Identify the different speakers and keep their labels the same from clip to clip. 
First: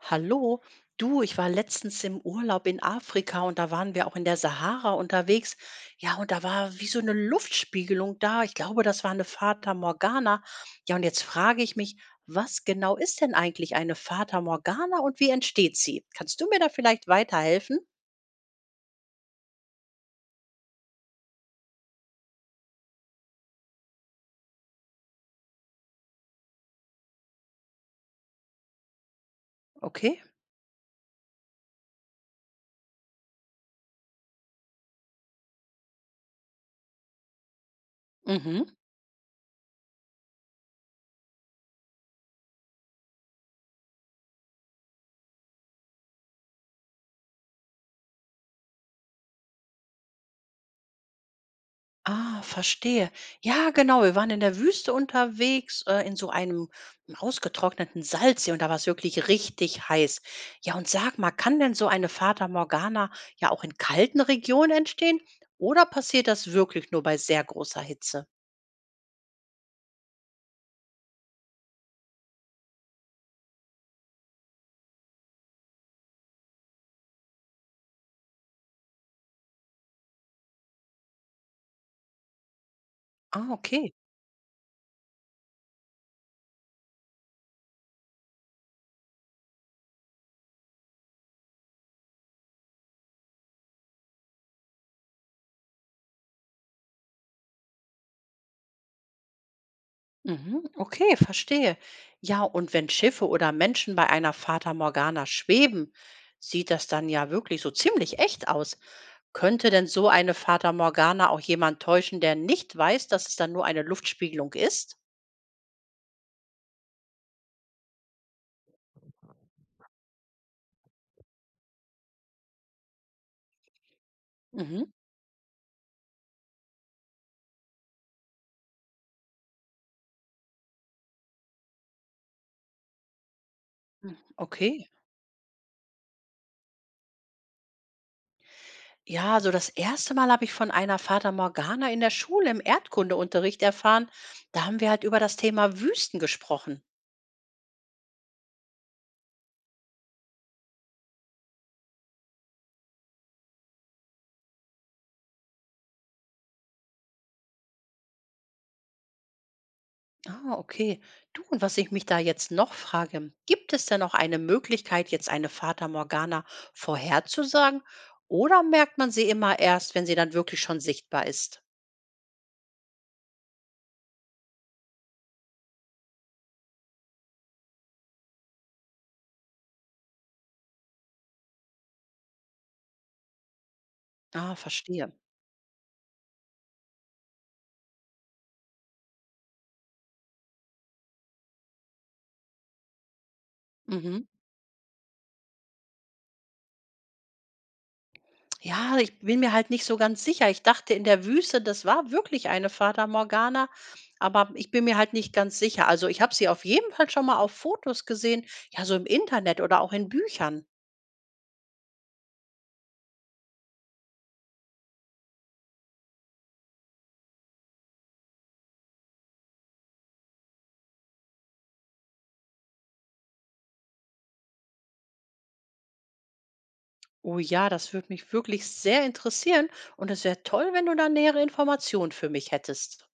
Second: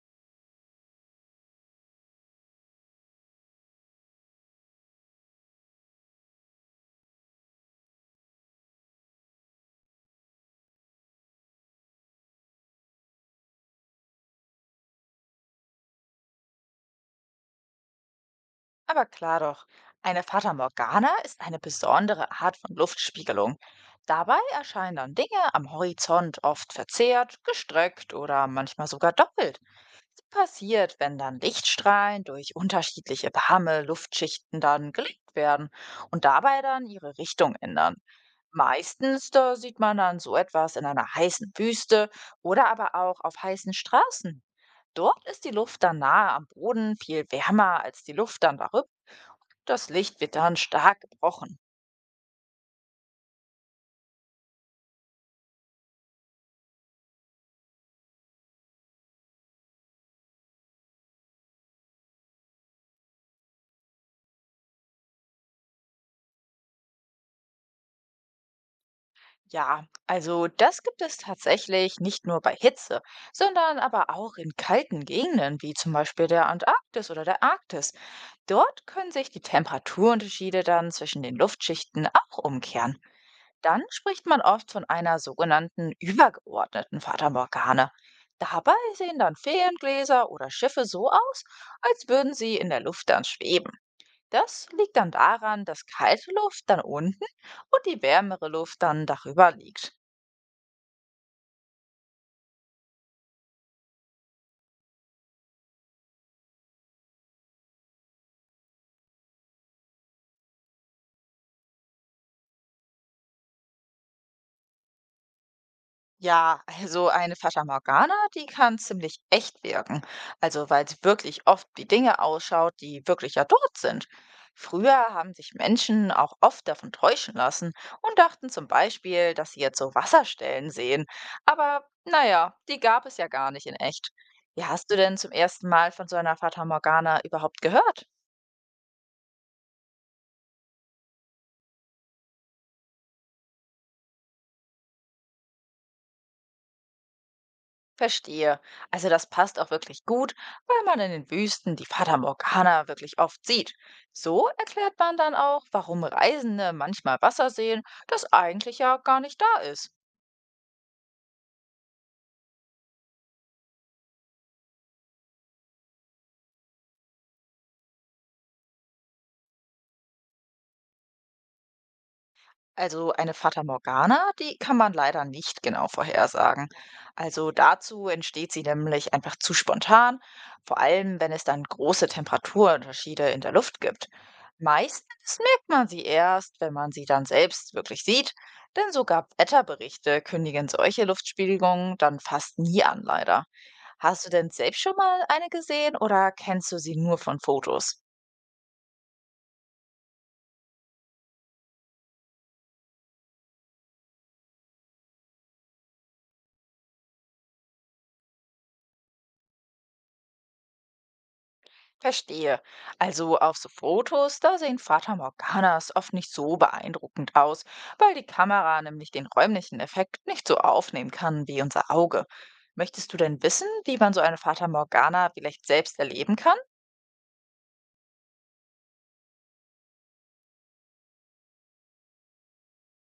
Speaker 1: Hallo, du, ich war letztens im Urlaub in Afrika und da waren wir auch in der Sahara unterwegs. Ja, und da war wie so eine Luftspiegelung da. Ich glaube, das war eine Fata Morgana. Ja, und jetzt frage ich mich, was genau ist denn eigentlich eine Fata Morgana und wie entsteht sie? Kannst du mir da vielleicht weiterhelfen?
Speaker 2: Aber klar doch, eine Fata Morgana ist eine besondere Art von Luftspiegelung. Dabei erscheinen dann Dinge am Horizont oft verzerrt, gestreckt oder manchmal sogar doppelt.
Speaker 1: Okay.
Speaker 2: Sie passiert, wenn dann Lichtstrahlen durch unterschiedliche warme Luftschichten dann gelenkt werden und dabei dann ihre Richtung ändern.
Speaker 1: Mhm.
Speaker 2: Meistens da sieht man dann so etwas in einer heißen Wüste oder aber auch auf heißen Straßen. Dort ist die Luft dann nahe am Boden viel wärmer als die Luft dann darüber. Das Licht wird dann stark gebrochen.
Speaker 1: Ah, verstehe. Ja, genau. Wir waren in der Wüste unterwegs, in so einem ausgetrockneten Salzsee und da war es wirklich richtig heiß. Ja, und sag mal, kann denn so eine Fata Morgana ja auch in kalten Regionen entstehen? Oder passiert das wirklich nur bei sehr großer Hitze?
Speaker 2: Ja, also das gibt es tatsächlich nicht nur bei Hitze, sondern aber auch in kalten Gegenden wie zum Beispiel der Antarktis oder der Arktis. Dort können sich die Temperaturunterschiede dann zwischen den Luftschichten auch umkehren.
Speaker 1: Ah,
Speaker 2: Dann
Speaker 1: okay.
Speaker 2: spricht man oft von einer sogenannten übergeordneten Fata Morgane. Dabei sehen dann Feengläser oder Schiffe so aus, als würden sie in der Luft dann schweben. Das liegt dann daran, dass kalte Luft dann unten und die wärmere Luft dann darüber liegt.
Speaker 1: Mhm, okay, verstehe. Ja, und wenn Schiffe oder Menschen bei einer Fata Morgana schweben, sieht das dann ja wirklich so ziemlich echt aus. Könnte denn so eine Fata Morgana auch jemand täuschen, der nicht weiß, dass es dann nur eine Luftspiegelung ist?
Speaker 2: Ja, also eine Fata Morgana, die kann ziemlich echt wirken. Also weil sie wirklich oft wie Dinge ausschaut, die wirklich ja dort sind.
Speaker 1: Mhm,
Speaker 2: Früher haben sich Menschen auch oft davon täuschen lassen und dachten zum Beispiel, dass sie jetzt so Wasserstellen sehen. Aber naja, die gab es ja gar nicht in echt. Wie
Speaker 1: okay.
Speaker 2: hast du denn zum ersten Mal von so einer Fata Morgana überhaupt gehört?
Speaker 1: Ja, so das erste Mal habe ich von einer Fata Morgana in der Schule im Erdkundeunterricht erfahren. Da haben wir halt über das Thema Wüsten gesprochen.
Speaker 2: Verstehe. Also das passt auch wirklich gut, weil man in den Wüsten die Fata Morgana wirklich oft sieht. So erklärt man dann auch, warum Reisende manchmal Wasser sehen, das eigentlich ja gar nicht da ist.
Speaker 1: Ah, okay. Du, und was ich mich da jetzt noch frage, gibt es denn auch eine Möglichkeit, jetzt eine Fata Morgana vorherzusagen? Oder merkt man sie immer erst, wenn sie dann wirklich schon sichtbar ist?
Speaker 2: Also eine Fata Morgana, die kann man leider nicht genau vorhersagen. Also dazu entsteht sie nämlich einfach zu spontan, vor allem wenn es dann große Temperaturunterschiede in der Luft gibt.
Speaker 1: Ah, verstehe.
Speaker 2: Meistens merkt man sie erst, wenn man sie dann selbst wirklich sieht, denn sogar Wetterberichte kündigen solche Luftspiegelungen dann fast nie an, leider.
Speaker 1: Mhm.
Speaker 2: Hast du denn selbst schon mal eine gesehen oder kennst du sie nur von Fotos?
Speaker 1: Ja, ich bin mir halt nicht so ganz sicher. Ich dachte in der Wüste, das war wirklich eine Fata Morgana, aber ich bin mir halt nicht ganz sicher. Also ich habe sie auf jeden Fall schon mal auf Fotos gesehen, ja, so im Internet oder auch in Büchern.
Speaker 2: Verstehe. Also auf so Fotos, da sehen Fata Morganas oft nicht so beeindruckend aus, weil die Kamera nämlich den räumlichen Effekt nicht so aufnehmen kann wie unser Auge. Möchtest du denn wissen, wie man so eine Fata Morgana vielleicht selbst erleben kann?
Speaker 1: Oh ja, das würde mich wirklich sehr interessieren und es wäre toll, wenn du da nähere Informationen für mich hättest.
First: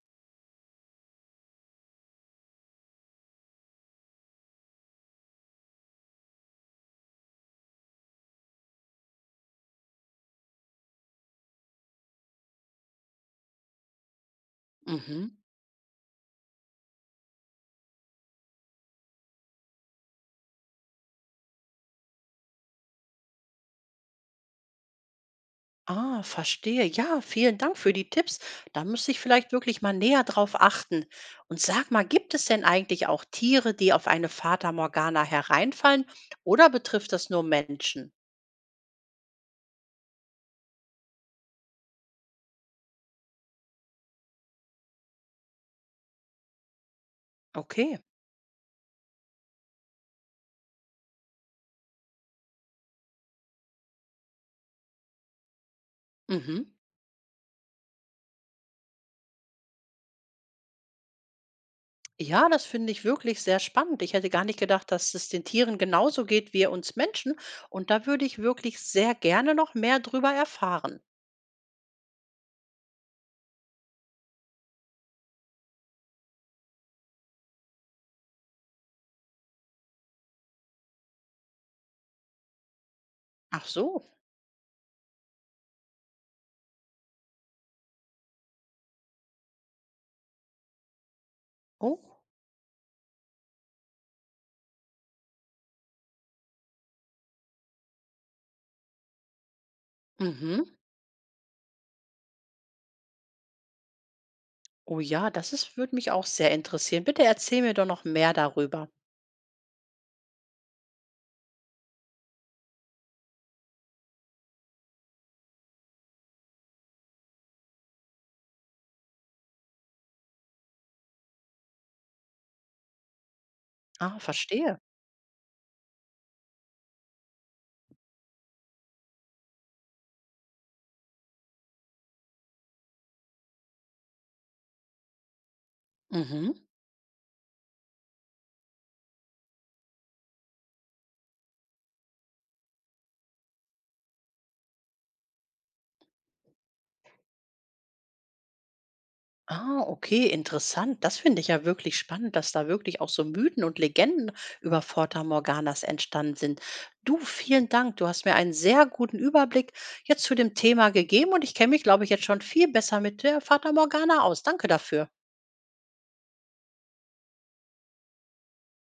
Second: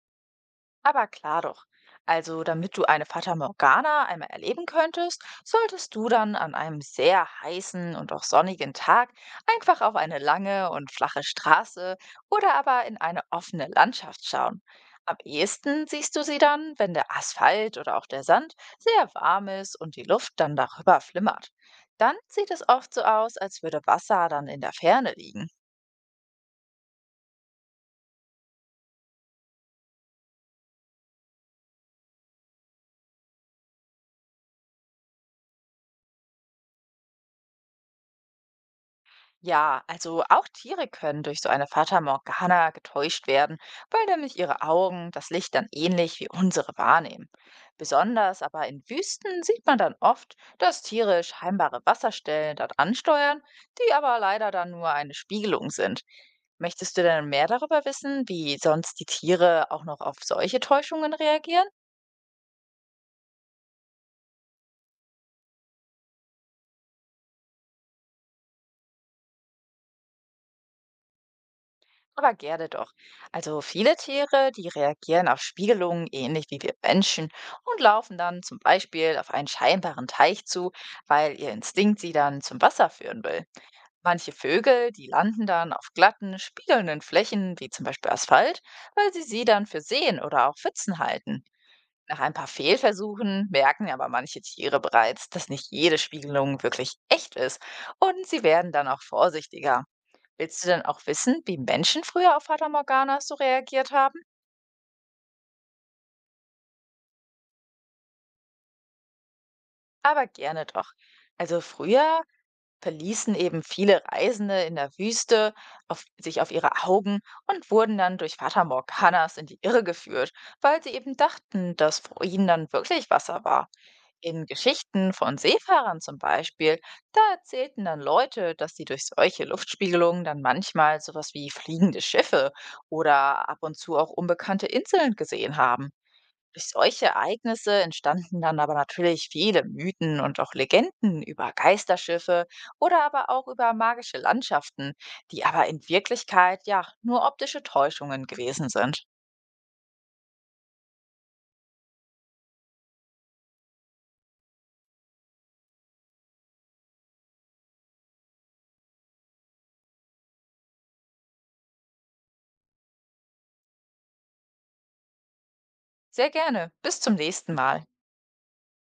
Speaker 2: Aber klar doch. Also, damit du eine Fata Morgana einmal erleben könntest, solltest du dann an einem sehr heißen und auch sonnigen Tag einfach auf eine lange und flache Straße oder aber in eine offene Landschaft schauen. Am
Speaker 1: Mhm.
Speaker 2: ehesten siehst du sie dann, wenn der Asphalt oder auch der Sand sehr warm ist und die Luft dann darüber flimmert. Dann sieht es oft so aus, als würde Wasser dann in der Ferne liegen.
Speaker 1: Ah, verstehe. Ja, vielen Dank für die Tipps. Da müsste ich vielleicht wirklich mal näher drauf achten. Und sag mal, gibt es denn eigentlich auch Tiere, die auf eine Fata Morgana hereinfallen oder betrifft das nur Menschen?
Speaker 2: Ja, also auch Tiere können durch so eine Fata Morgana getäuscht werden, weil nämlich ihre Augen das Licht dann ähnlich wie unsere wahrnehmen.
Speaker 1: Okay.
Speaker 2: Besonders aber in Wüsten sieht man dann oft, dass Tiere scheinbare Wasserstellen dort ansteuern, die aber leider dann nur eine Spiegelung sind.
Speaker 1: Mhm.
Speaker 2: Möchtest du denn mehr darüber wissen, wie sonst die Tiere auch noch auf solche Täuschungen reagieren?
Speaker 1: Ja, das finde ich wirklich sehr spannend. Ich hätte gar nicht gedacht, dass es den Tieren genauso geht wie uns Menschen. Und da würde ich wirklich sehr gerne noch mehr drüber erfahren.
Speaker 2: Aber gerne doch. Also viele Tiere, die reagieren auf Spiegelungen ähnlich wie wir Menschen und laufen dann zum Beispiel auf einen scheinbaren Teich zu, weil ihr Instinkt sie dann zum Wasser führen will.
Speaker 1: Ach so.
Speaker 2: Manche Vögel, die landen dann auf glatten, spiegelnden Flächen wie zum Beispiel Asphalt, weil sie sie dann für Seen oder auch Pfützen halten. Nach
Speaker 1: Oh.
Speaker 2: ein paar Fehlversuchen merken aber manche Tiere bereits, dass nicht jede Spiegelung wirklich echt ist und sie werden dann auch vorsichtiger.
Speaker 1: Mhm.
Speaker 2: Willst du denn auch wissen, wie Menschen früher auf Fata Morgana so reagiert haben?
Speaker 1: Oh ja, würde mich auch sehr interessieren. Bitte erzähl mir doch noch mehr darüber.
Speaker 2: Aber gerne doch. Also früher verließen eben viele Reisende in der Wüste auf, sich auf ihre Augen und wurden dann durch Fata Morganas in die Irre geführt, weil sie eben dachten, dass vor ihnen dann wirklich Wasser war.
Speaker 1: Ah,
Speaker 2: In
Speaker 1: verstehe.
Speaker 2: Geschichten von Seefahrern zum Beispiel, da erzählten dann Leute, dass sie durch solche Luftspiegelungen dann manchmal sowas wie fliegende Schiffe oder ab und zu auch unbekannte Inseln gesehen haben.
Speaker 1: Mhm.
Speaker 2: Durch solche Ereignisse entstanden dann aber natürlich viele Mythen und auch Legenden über Geisterschiffe oder aber auch über magische Landschaften, die aber in Wirklichkeit ja nur optische Täuschungen gewesen sind.
Speaker 1: Ah, okay, interessant. Das finde ich ja wirklich spannend, dass da wirklich auch so Mythen und Legenden über Fata Morganas entstanden sind. Du, vielen Dank. Du hast mir einen sehr guten Überblick jetzt zu dem Thema gegeben und ich kenne mich, glaube ich, jetzt schon viel besser mit der Fata Morgana aus. Danke dafür.
Speaker 2: Sehr gerne. Bis zum nächsten Mal.